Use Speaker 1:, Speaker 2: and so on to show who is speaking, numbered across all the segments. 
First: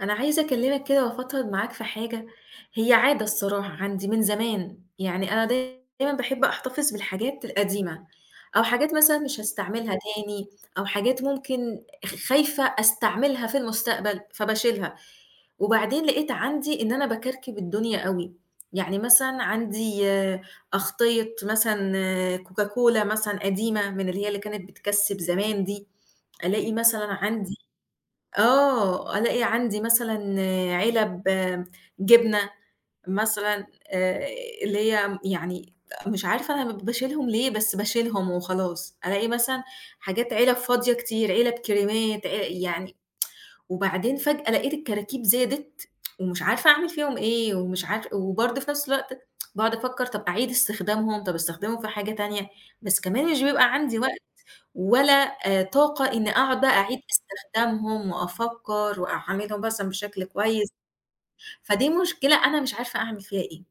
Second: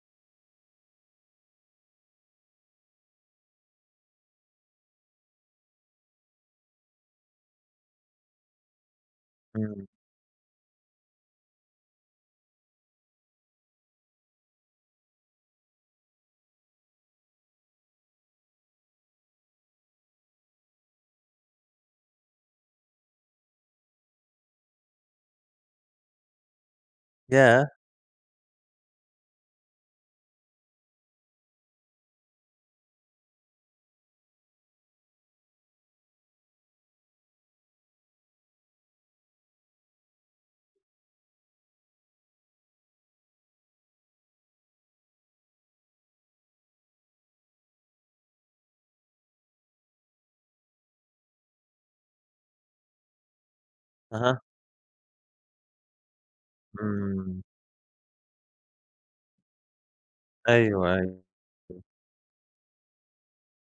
Speaker 1: أنا عايزة أكلّمك كده وأفضفض معاك في حاجة، هي عادة الصراحة عندي من زمان، يعني أنا دايمًا باحب أحتفظ بالحاجات القديمة، أو حاجات مثلًا مش
Speaker 2: إمم،
Speaker 1: هاستعملها تاني، أو حاجات ممكن خايفة أستعملها في المستقبل فباشيلها، وبعدين لقيت عندي إن أنا باكركب الدنيا أوي، يعني مثلًا عندي أغطية مثلًا كوكاكولا مثلًا قديمة من اللي هي اللي كانت بتكسّب زمان دي، ألاقي مثلًا
Speaker 2: ياه!
Speaker 1: عندي ألاقي عندي مثلًا علب جبنة مثلًا آآ، اللي هي يعني مش عارفة أنا باشيلهم ليه، بس باشيلهم وخلاص. ألاقي مثلًا حاجات علب فاضية كتير، علب كريمات، يعني وبعدين فجأة لقيت الكراكيب زادت ومش عارفة أعمل فيهم إيه، ومش عارف وبرضه في نفس الوقت باقعد أفكر طب أعيد استخدامهم، طب أستخدمهم في حاجة تانية، بس كمان مش بيبقى عندي وقت.
Speaker 2: أها،
Speaker 1: ولا طاقة إني قاعدة أعيد
Speaker 2: إمم،
Speaker 1: استخدامهم وأفكّر وأعملهم مثلًا بشكل كويس،
Speaker 2: أيوه، أيوه،
Speaker 1: فدي مشكلة أنا مش عارفة أعمل فيها إيه.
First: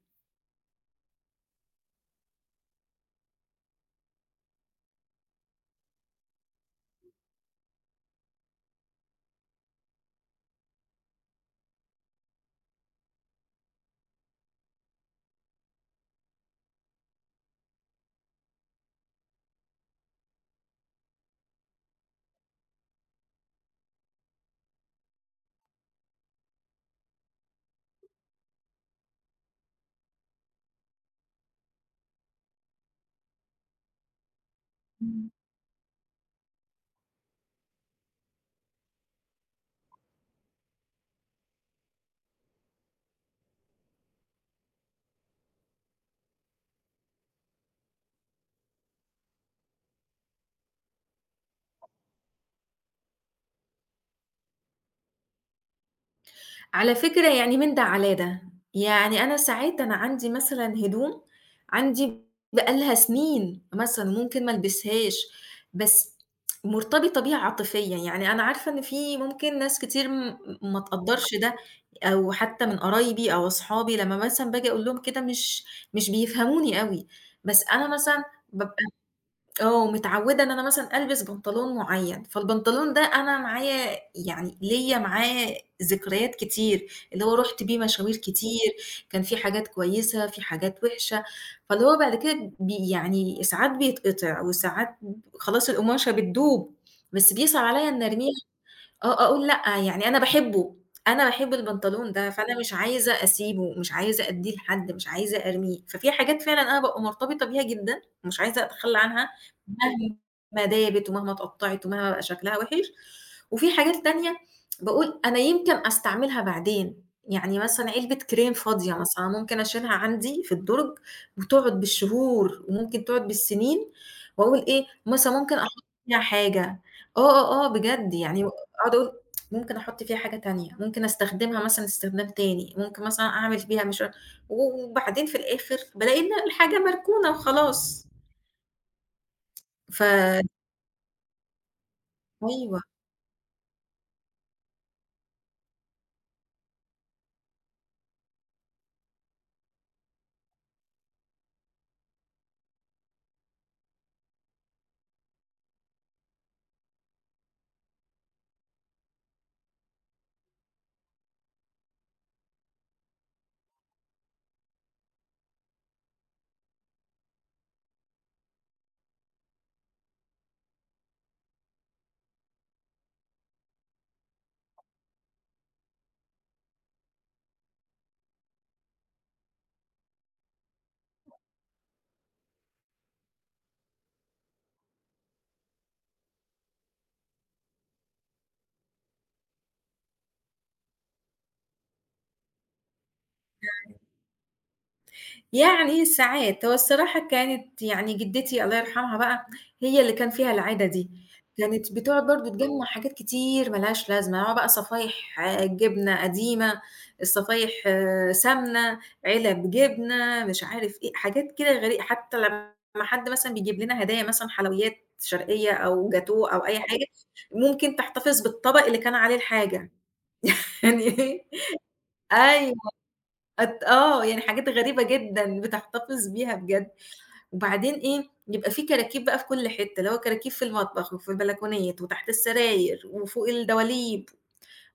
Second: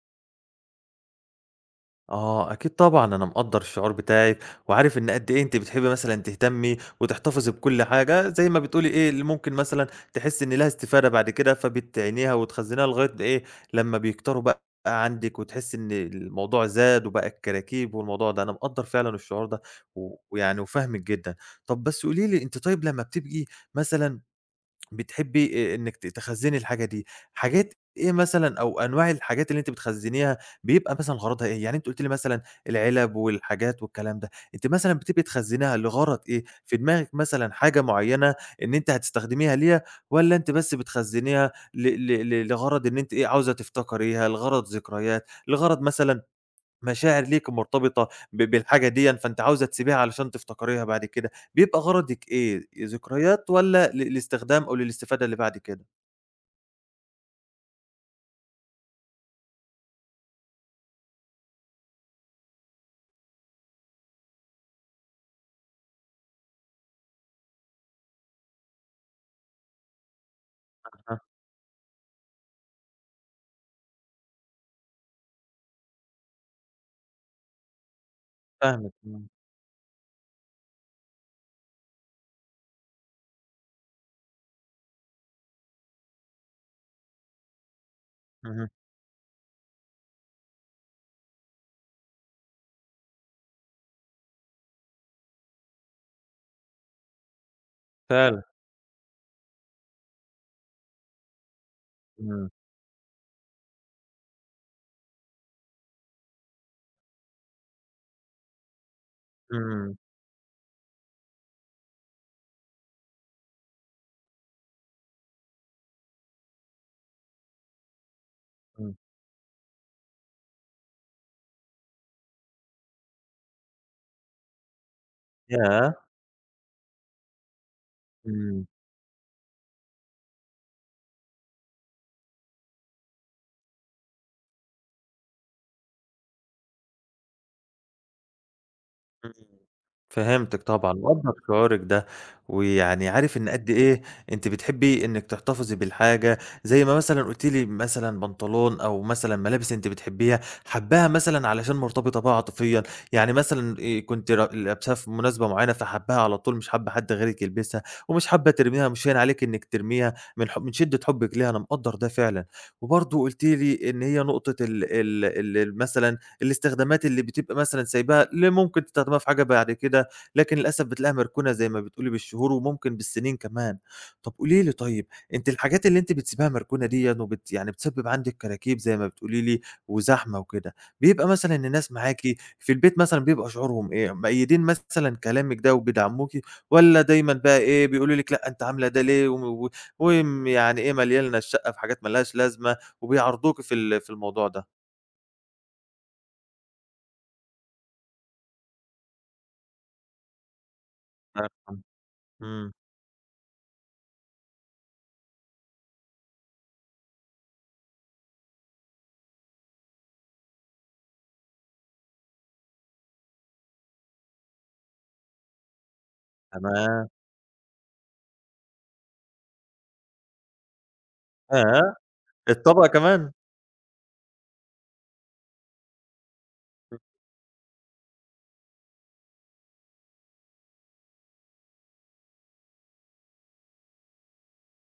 Speaker 2: آه، أكيد طبعًا أنا مقدّر الشعور بتاعِك، وعارف إن قد إيه أنتِ بتحبي مثلًا تهتمي وتحتفظي بكل حاجة، زي ما بتقولي إيه، اللي ممكن مثلًا تحسي إن ليها استفادة بعد كده، فبتعينيها وتخزنيها لغاية إيه، لمّا بيكتروا بقى عندِك، وتحسي إن الموضوع زاد وبقى الكراكيب والموضوع ده، أنا مقدّر فعلًا الشعور ده، ويعني وفاهمِك جدًا. طب بس قولي لي، أنتِ طيب لمّا بتبقي مثلًا بتحبي إنِّك تخزّني الحاجة دي، حاجات إيه مثلًا أو أنواع الحاجات اللي أنتِ بتخزّنيها بيبقى مثلًا غرضها إيه؟ يعني أنتِ قُلتِ لي مثلًا العلب والحاجات والكلام ده، أنتِ مثلًا بتبقي تخزّنيها لغرض إيه؟ في دماغِك مثلًا حاجة معيّنة إن أنتِ هتستخدميها ليها والّا أنتِ بس بتخزّنيها ل ل ل لغرض إن أنتِ إيه، عاوزة تفتكريها، لغرض ذكريات، لغرض مثلًا مشاعر ليكِ مرتبطة بالحاجة ديًا، فأنتِ عاوزة تسيبيها علشان تفتكريها بعد كده، بيبقى غرضِك إيه؟ ذكريات والّا للاستخدام أو للاستفادة اللي بعد كده؟
Speaker 1: على فكرة يعني من ده على ده، يعني أنا ساعات أنا عندي مثلًا هدوم عندي بقى لها سنين مثلًا ممكن ما البسهاش، بس مرتبطة بيها عاطفيًا، يعني أنا عارفة إن في ممكن ناس كتير ما
Speaker 2: أها،
Speaker 1: تقدّرش ده أو حتى من قرايبي أو أصحابي لمّا مثلًا باجي أقول لهم كده مش بيفهموني أوي، بس أنا مثلًا باب
Speaker 2: فاهمِك، إمم،
Speaker 1: آه، متعودة إن أنا مثلًا ألبس بنطلون معيّن، فالبنطلون ده أنا معايا يعني ليّا معاه ذكريات كتير، اللي هو رُحت بيه مشاوير
Speaker 2: اهم،
Speaker 1: كتير، كان في حاجات كويسة، في حاجات وِحشة، فاللي هو بعد كده يعني ساعات بيتقطع وساعات خلاص القماشة بتدوب، بس بيصعب عليّا إني أرميه
Speaker 2: فعلًا،
Speaker 1: أقول لأ، يعني أنا باحبه، أنا باحب البنطلون ده،
Speaker 2: إمم،
Speaker 1: فأنا مش عايزة أسيبه، مش عايزة أدّيه لحد، مش عايزة أرميه، ففي حاجات فعلًا أنا بابقى مرتبطة بيها جدًا، ومش عايزة أتخلّى عنها
Speaker 2: إمم،
Speaker 1: مهما دابت ومهما اتقطّعت ومهما بقى شكلها وِحِش، وفي حاجات تانية باقول أنا يمكن أستعملها بعدين، يعني مثلًا علبة كريم فاضية
Speaker 2: إمم،
Speaker 1: مثلًا ممكن أشيلها عندي في الدُرج وتقعد بالشهور وممكن تقعد بالسنين، وأقول إيه مثلًا ممكن أحط
Speaker 2: ياه!
Speaker 1: فيها حاجة، آه، آه، آه، بجد يعني
Speaker 2: إمم.
Speaker 1: أقعد أقول ممكن أحط فيها حاجة تانية، ممكن أستخدمها مثلًا استخدام تاني، ممكن مثلًا أعمل بيها مش عارف وبعدين في الآخر بالاقي إن الحاجة مركونة وخلاص.
Speaker 2: إمم،
Speaker 1: ف
Speaker 2: فهمتِك طبعًا، مقدّر شعورِك ده،
Speaker 1: أيوه.
Speaker 2: ويعني عارف إن قد إيه أنتِ بتحبي إنِّك تحتفظي بالحاجة، زي ما مثلًا قُلتِ لي مثلًا بنطلون أو مثلًا ملابس أنتِ بتحبيها، حاباها مثلًا علشان مرتبطة بها عاطفيًا، يعني مثلًا كنتِ لابساها في مناسبة معيّنة فحاباها على طول مش حابة حد غيرِك يلبسها، ومش حابة ترميها مش هاين عليكِ إنِّك ترميها من شدة حُبِّك ليها، أنا مقدّر ده فعلًا، وبرضه قُلتِ لي إن هي نقطة ال مثلًا الاستخدامات اللي بتبقى مثلًا سايباها ممكن تستخدمها في حاجة بعد كده، لكن للأسف بتلاقيها مركونة زي ما بتقولي بالشهور وممكن بالسنين كمان. طب قولي لي طيب، أنتِ الحاجات اللي أنتِ بتسيبيها مركونة ديًّا يعني بتسبب عندِك كراكيب زي ما بتقولي لي وزحمة وكده، بيبقى مثلًا الناس معاكِ في البيت مثلًا بيبقى شعورهم إيه؟ مؤيدين مثلًا كلامِك ده وبيدعموكِ والّا دايمًا بقى إيه، بيقولوا لِك لأ أنتِ عاملة ده ليه و وم يعني إيه مالية لنا الشقة بحاجات ما لهاش لازمة وبيعارضوكِ في الموضوع ده؟
Speaker 1: يعني ساعات، هو الصراحة كانت يعني جدتي الله يرحمها بقى هي اللي كان فيها العادة دي، كانت بتقعد برضه
Speaker 2: إمم.
Speaker 1: تجمّع حاجات كتير ما لهاش لازمة، هو بقى صفايح جبنة قديمة، الصفايح سمنة، علب جبنة، مش عارف إيه، حاجات كده غري حتى لمّا حد مثلًا بيجيب لنا هدايا مثلًا حلويات شرقية أو جاتوه أو أي حاجة،
Speaker 2: تمام،
Speaker 1: ممكن تحتفظ بالطبق اللي كان عليه الحاجة يعني إيه؟
Speaker 2: ياه!
Speaker 1: أيوه
Speaker 2: الطبق كمان!
Speaker 1: أت آه، يعني حاجات غريبة جدًا بتحتفظ بيها بجد. وبعدين إيه، يبقى في كراكيب بقى في كل حتة، اللي هو كراكيب في المطبخ وفي البلكونات وتحت السراير وفوق الدواليب،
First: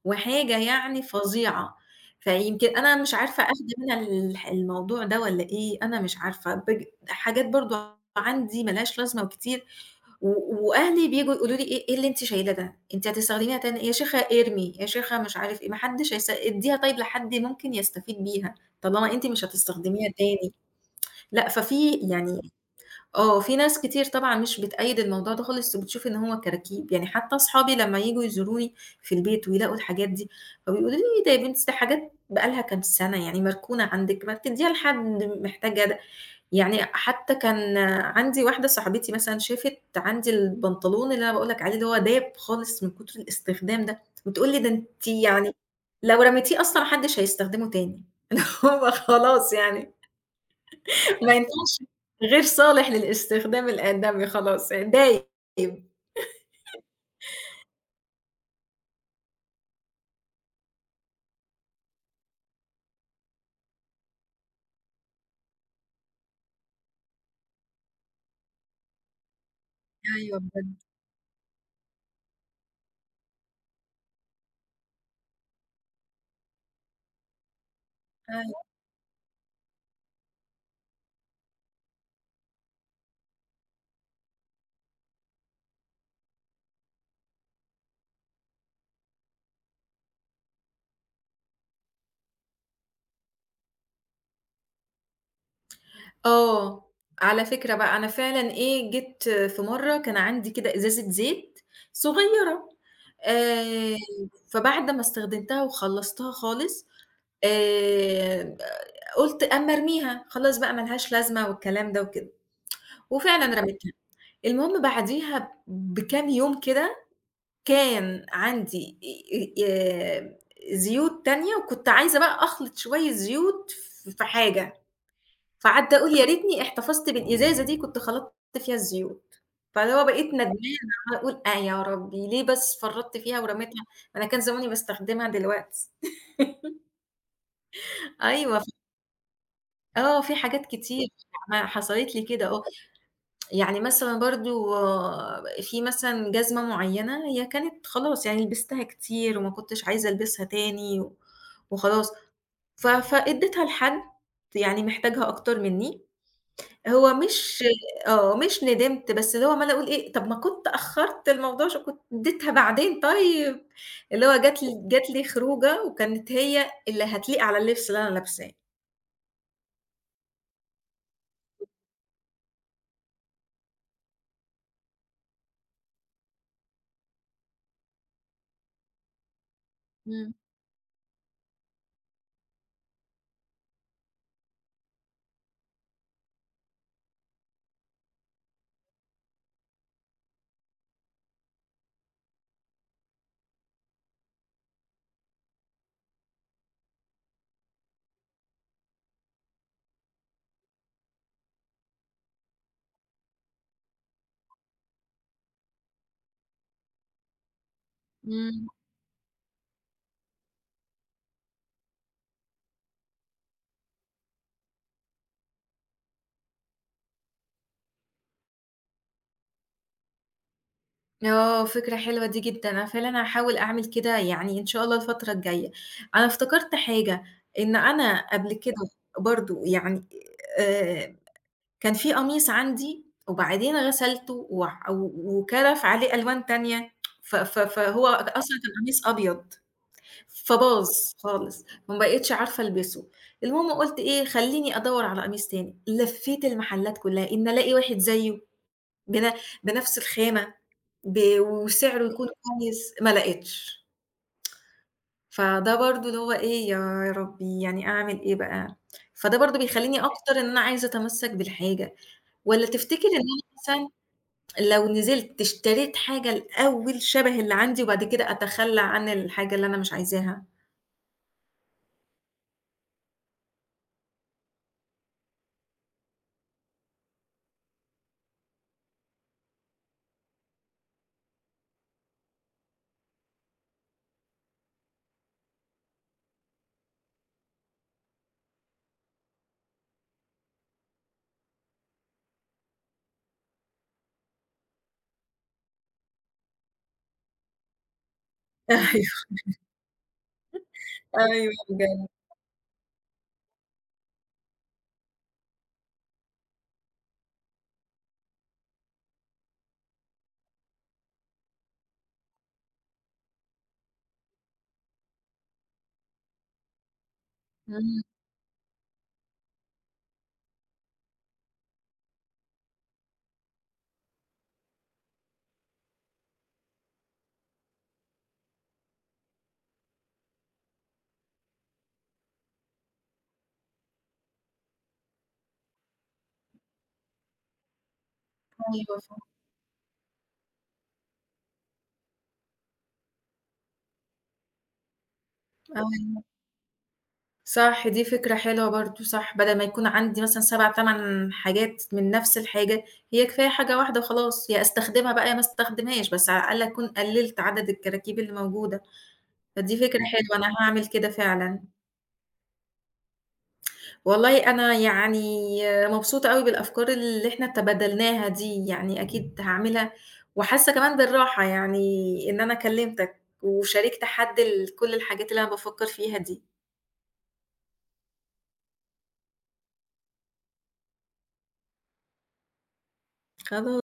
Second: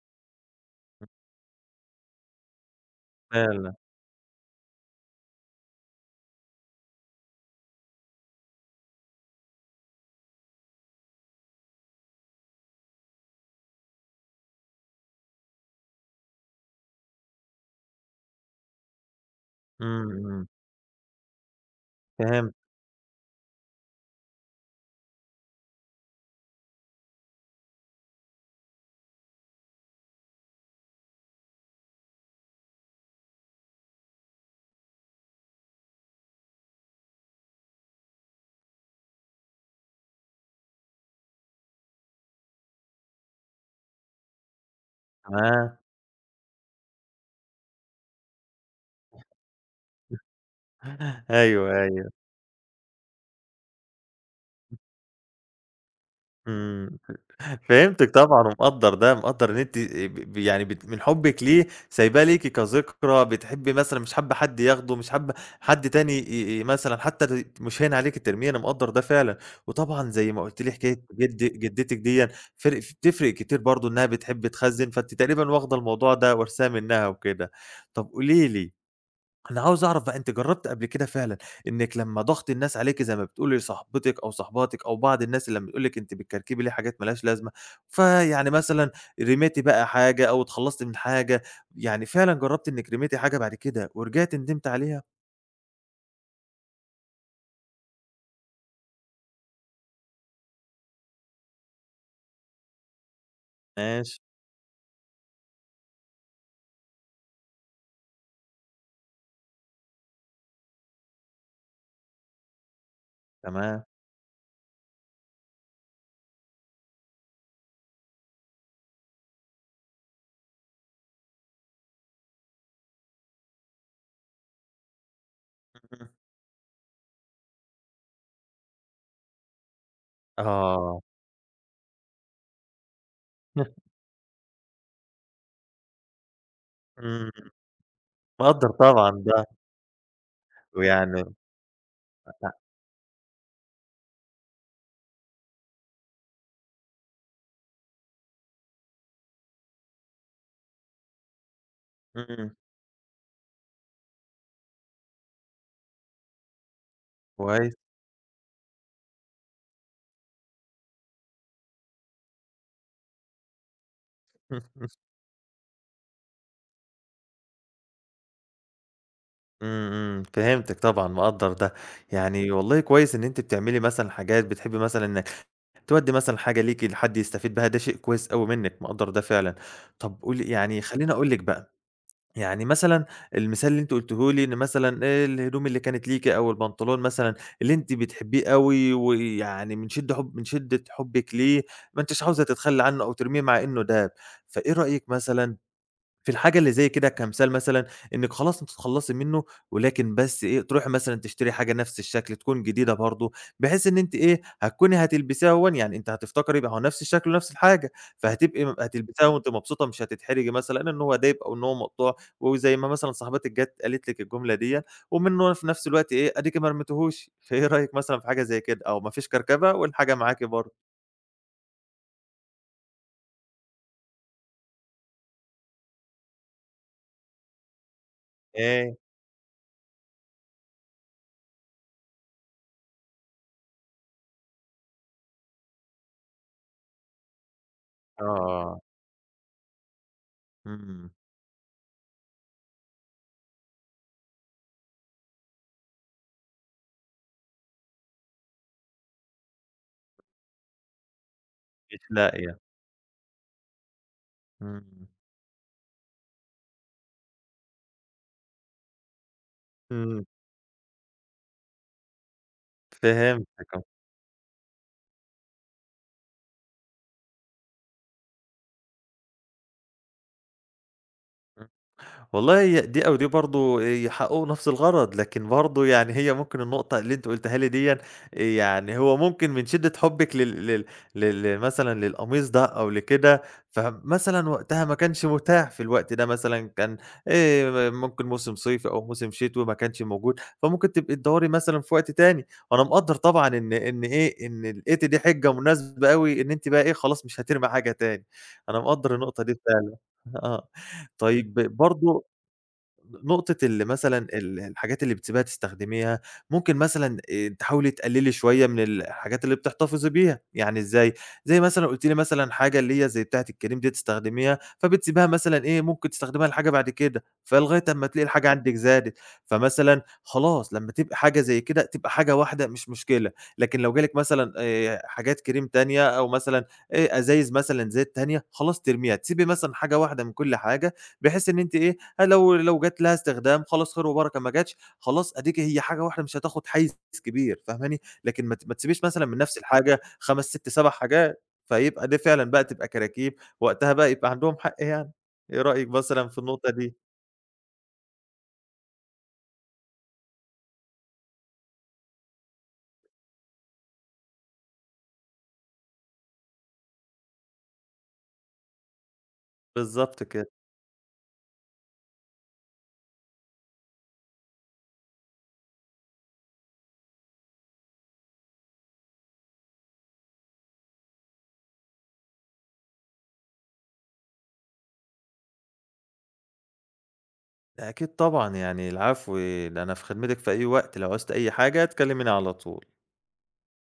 Speaker 1: وحاجة يعني فظيعة. فيمكن أنا مش عارفة
Speaker 2: فعلًا،
Speaker 1: أخدة منها الموضوع ده والّا إيه، أنا مش عارفة. حاجات برضه عندي ما لهاش لازمة وكتير، و وأهلي بييجوا يقولوا لي إيه اللي أنتِ شايلاه ده؟ أنتِ هتستخدميها تاني يا شيخة ارمي، يا شيخة مش عارف إيه، ما حدش ادّيها طيب لحد ممكن يستفيد بيها، طالما أنتِ مش
Speaker 2: إمم،
Speaker 1: هتستخدميها
Speaker 2: إمم،
Speaker 1: تاني. لأ، ففي يعني
Speaker 2: فهمت،
Speaker 1: في ناس كتير طبعًا مش بتأيّد الموضوع ده خالص، وبتشوف إن هو كراكيب، يعني حتّى أصحابي لمّا ييجوا يزوروني في البيت ويلاقوا الحاجات دي، فبيقولوا لي: إيه "ده يا بنتي ده حاجات بقى لها كام سنة، يعني مركونة عندِك، ما بتدّيها لحد محتاجة ده." يعني حتّى كان عندي واحدة صاحبتي مثلًا شافت عندي البنطلون اللي أنا باقول لك عليه، اللي هو داب خالص من كتر الاستخدام ده، بتقول لي: "ده أنتِ يعني
Speaker 2: تمام،
Speaker 1: لو رميتيه أصلًا ما حدش هيستخدمه تاني." اللي هو خلاص يعني ما
Speaker 2: أيوه،
Speaker 1: ينفعش
Speaker 2: أيوه،
Speaker 1: غير صالح للاستخدام الآدمي خلاص، دايب.
Speaker 2: إمم، فهمتِك طبعًا ومقدّر ده، مقدّر إن أنتِ يعني من حُبِّك ليه سايباه ليكِ كذكرى، بتحبي مثلًا مش حابة حد ياخده، مش حابة حد تاني ي ي مثلًا حتى مش هاين عليكِ ترميه، أنا مقدّر ده فعلًا، وطبعًا زي
Speaker 1: أيوه
Speaker 2: ما قُلتِ لي
Speaker 1: بجد،
Speaker 2: حكاية جدتِك ديًّا فرق بتفرق كتير برضه إنها بتحب تخزّن، فأنتِ تقريبًا واخدة الموضوع ده وارثاه منها وكده. طَب قولي
Speaker 1: أيوه.
Speaker 2: لي أنا عاوز أعرف بقى أنتِ جرّبتِ قبل كده فعلًا إنِّك لمّا ضغط الناس عليكِ زي ما بتقولي صاحبتِك أو صاحباتِك أو بعض الناس اللي لمّا بتقول لِك أنتِ بتكركبي ليه حاجات ما لهاش لازمة، فيعني مثلًا رميتِ بقى حاجة أو اتخلّصتِ من حاجة، يعني فعلًا جرّبتِ إنِّك رميتِ حاجة بعد كده ورجعتِ ندمتِ عليها؟
Speaker 1: آه، على فكرة بقى أنا فعلًا إيه، جيت في مرّة كان عندي كده إزازة زيت صغيّرة، آآ،
Speaker 2: ماشي،
Speaker 1: فبعد ما استخدمتها وخلّصتها خالص، آآ، قُلت أمّا أرميها، خلاص بقى ما لهاش لازمة والكلام ده وكده، وفعلًا
Speaker 2: تمام،
Speaker 1: رميتها. المهم بعديها بكام يوم كده كان عندي آآ زيوت تانية وكنت عايزة بقى أخلط شوية زيوت في حاجة، فقعدت أقول يا ريتني احتفظت بالإزازة دي كنت خلطت فيها الزيوت، فاللي هو بقيت
Speaker 2: اهم،
Speaker 1: ندمانة
Speaker 2: آه،
Speaker 1: عمّالة أقول آه يا ربي ليه بس فرّطت فيها ورميتها، ما أنا كان زماني باستخدمها دلوقتي.
Speaker 2: إمم،
Speaker 1: أيوه
Speaker 2: مقدّر طبعًا ده،
Speaker 1: آه في حاجات كتير
Speaker 2: ويعني
Speaker 1: ما حصلت لي كده، آه. يعني مثلًا برضه في مثلًا جزمة معيّنة هي كانت خلاص يعني لبستها كتير وما كنتش عايزة ألبسها تاني وخلاص،
Speaker 2: إمم،
Speaker 1: فاديتها لحد يعني محتاجها أكتر منّي، هو مش
Speaker 2: كويس،
Speaker 1: آه، مش ندمت بس اللي هو عمّالة أقول إيه، طب ما كنت أخّرت الموضوع عشان كنت اديتها بعدين طيب، اللي هو جات لي خروجة وكانت هي اللي هتليق على اللبس اللي أنا لابساه.
Speaker 2: إمم، إمم، فهمتِك طبعًا، مقدّر ده، يعني والله كويس إن أنتِ بتعملي مثلًا حاجات بتحبي مثلًا تودّي مثلًا حاجة ليكِ لحد يستفيد بها، ده شيء كويس أوي منِّك، مقدّر ده فعلًا. طَب
Speaker 1: إمم،
Speaker 2: قولي يعني خلّيني أقول لِك بقى، يعني مثلًا المثال اللي أنتِ قُلتيه لي إن مثلًا الهدوم اللي كانت ليكِ أو البنطلون مثلًا اللي أنتِ بتحبّيه أوي ويعني من شِدّة حُبِّك ليه ما أنتيش عاوزة تتخلّي عنّه أو ترميه مع إنه داب، فإيه رأيِك مثلًا في الحاجة اللي زي كده كمثال مثلًا إنِّك خلاص أنتِ تخلّصي منه، ولكن بس إيه، تروحي مثلًا تشتري حاجة نفس الشكل تكون جديدة برضه، بحيث إن أنتِ إيه، هتكوني هتلبسيها أهوًا، يعني أنتِ هتفتكري ما هو نفس الشكل ونفس الحاجة، فهتبقي
Speaker 1: إمم.
Speaker 2: م هتلبسيها وأنتِ مبسوطة مش هتتحرجي مثلًا إن هو دايب أو إن هو مقطوع، وزي ما مثلًا صاحبتِك جات قالت لِك الجملة ديّة، ومنه في نفس الوقت إيه، أديكِ ما رميتيهوش، فإيه رأيِك مثلًا في حاجة زي كده؟ أو ما فيش كركبة والحاجة معاكِ برضه.
Speaker 1: آه، فكرة حلوة دي جدًا، أنا فعلًا هاحاول أعمل كده يعني إن شاء الله الفترة الجاية. أنا افتكرت حاجة، إن أنا قبل كده
Speaker 2: إيه
Speaker 1: برضه يعني آآ، كان في قميص عندي وبعدين غسلته وكَرَف عليه ألوان تانية ف ف فهو أصلًا كان
Speaker 2: آه،
Speaker 1: قميص أبيض، فباظ
Speaker 2: إمم،
Speaker 1: خالص، ما بقيتش عارفة ألبسه. المهم قُلت إيه، خلّيني أدوّر على قميص تاني، لفيت المحلات كلها إن ألاقي واحد زيه. بن بنفس الخامة،
Speaker 2: مش
Speaker 1: وسعره يكون
Speaker 2: لاقية،
Speaker 1: كويس، ما لقيتش.
Speaker 2: إمم.
Speaker 1: فده برضه اللي هو إيه، يا ربي يعني أعمل إيه بقى؟ فده برضه بيخلّيني
Speaker 2: إمم.
Speaker 1: أكتر إن أنا عايزة أتمسّك بالحاجة، والّا تفتكر إن أنا
Speaker 2: فهمتِك آه.
Speaker 1: مثلًا لو نزلت اشتريت حاجة الأول شبه اللي عندي وبعد كده أتخلّى عن الحاجة اللي أنا مش عايزاها؟
Speaker 2: إمم. والله هي دي أو دي برضه يحققوا نفس الغرض، لكن برضه يعني هي ممكن النقطة اللي أنتِ قُلتيها لي ديًّا يعني هو ممكن من شدة حُبِّك لل لل لل لمثلًا للقميص ده أو لكده، فمثلًا وقتها ما كانش متاح في الوقت ده مثلًا كان ممكن موسم صيفي أو موسم شتوي ما كانش موجود، فممكن تبقي تدوّري مثلًا في وقت تاني، وأنا مقدّر طبعًا إن إيه، إن لقيتِ دي حِجة مناسبة أوي إن أنتِ بقى إيه، خلاص مش هترمي حاجة تاني، أنا مقدّر النقطة دي فعلًا. آه،
Speaker 1: أيوه، أيوه
Speaker 2: طيب
Speaker 1: بجد.
Speaker 2: برضه نقطة اللي مثلًا الحاجات اللي بتسيبيها تستخدميها، ممكن مثلًا تحاولي تقللي شوية من الحاجات اللي بتحتفظي بيها، يعني إزاي؟ زي مثلًا قُلتِ لي مثلًا حاجة اللي هي زي بتاعة الكريم ديّة تستخدميها، فبتسيبيها مثلًا إيه، ممكن تستخدميها لحاجة بعد كده، فلغاية
Speaker 1: إمم،
Speaker 2: أمّا تلاقي الحاجة عندِك زادت، فمثلًا خلاص لمّا تبقى حاجة زي كده تبقى حاجة واحدة مش مشكلة، لكن لو جالِك مثلًا حاجات كريم تانية أو مثلًا أزايز مثلًا زيت تانية، خلاص ترميها، تسيبي مثلًا حاجة واحدة من كل حاجة، بحيث إن أنتِ إيه، ه لو لو جات لها استخدام خلاص خير وبركة، ما جاتش خلاص أديكِ هي حاجة واحدة مش هتاخد حيّز كبير فاهماني، لكن ما
Speaker 1: أيوه،
Speaker 2: تسيبيش مثلًا
Speaker 1: فعلًا،
Speaker 2: من نفس الحاجة 5، 6، 7 حاجات، فيبقى ده فعلًا بقى تبقى كراكيب، وقتها بقى يبقى عندهم حق يعني. إيه رأيِك
Speaker 1: أيوه.
Speaker 2: مثلًا في النقطة دي؟
Speaker 1: صح، دي فكرة حلوة برضه، صح، بدل ما يكون عندي مثلًا 7، 8 حاجات من نفس الحاجة، هي كفاية حاجة واحدة وخلاص، يا أستخدمها بقى يا ما أستخدمهاش، بس على الأقل أكون قللت عدد الكراكيب اللي موجودة، فدي فكرة
Speaker 2: بالضبط
Speaker 1: حلوة
Speaker 2: كده.
Speaker 1: أنا هاعمل كده فعلًا. والله أنا يعني مبسوطة أوي بالأفكار اللي إحنا تبادلناها دي، يعني أكيد هاعملها وحاسة كمان بالراحة يعني إن أنا كلمتك وشاركت حد كل الحاجات اللي أنا بافكر فيها دي.
Speaker 2: أكيد طبعًا، يعني العفو، ده أنا في خدمتِك في أي وقت، لو عوزتِ أي حاجة تكلميني على طول.
Speaker 1: خلا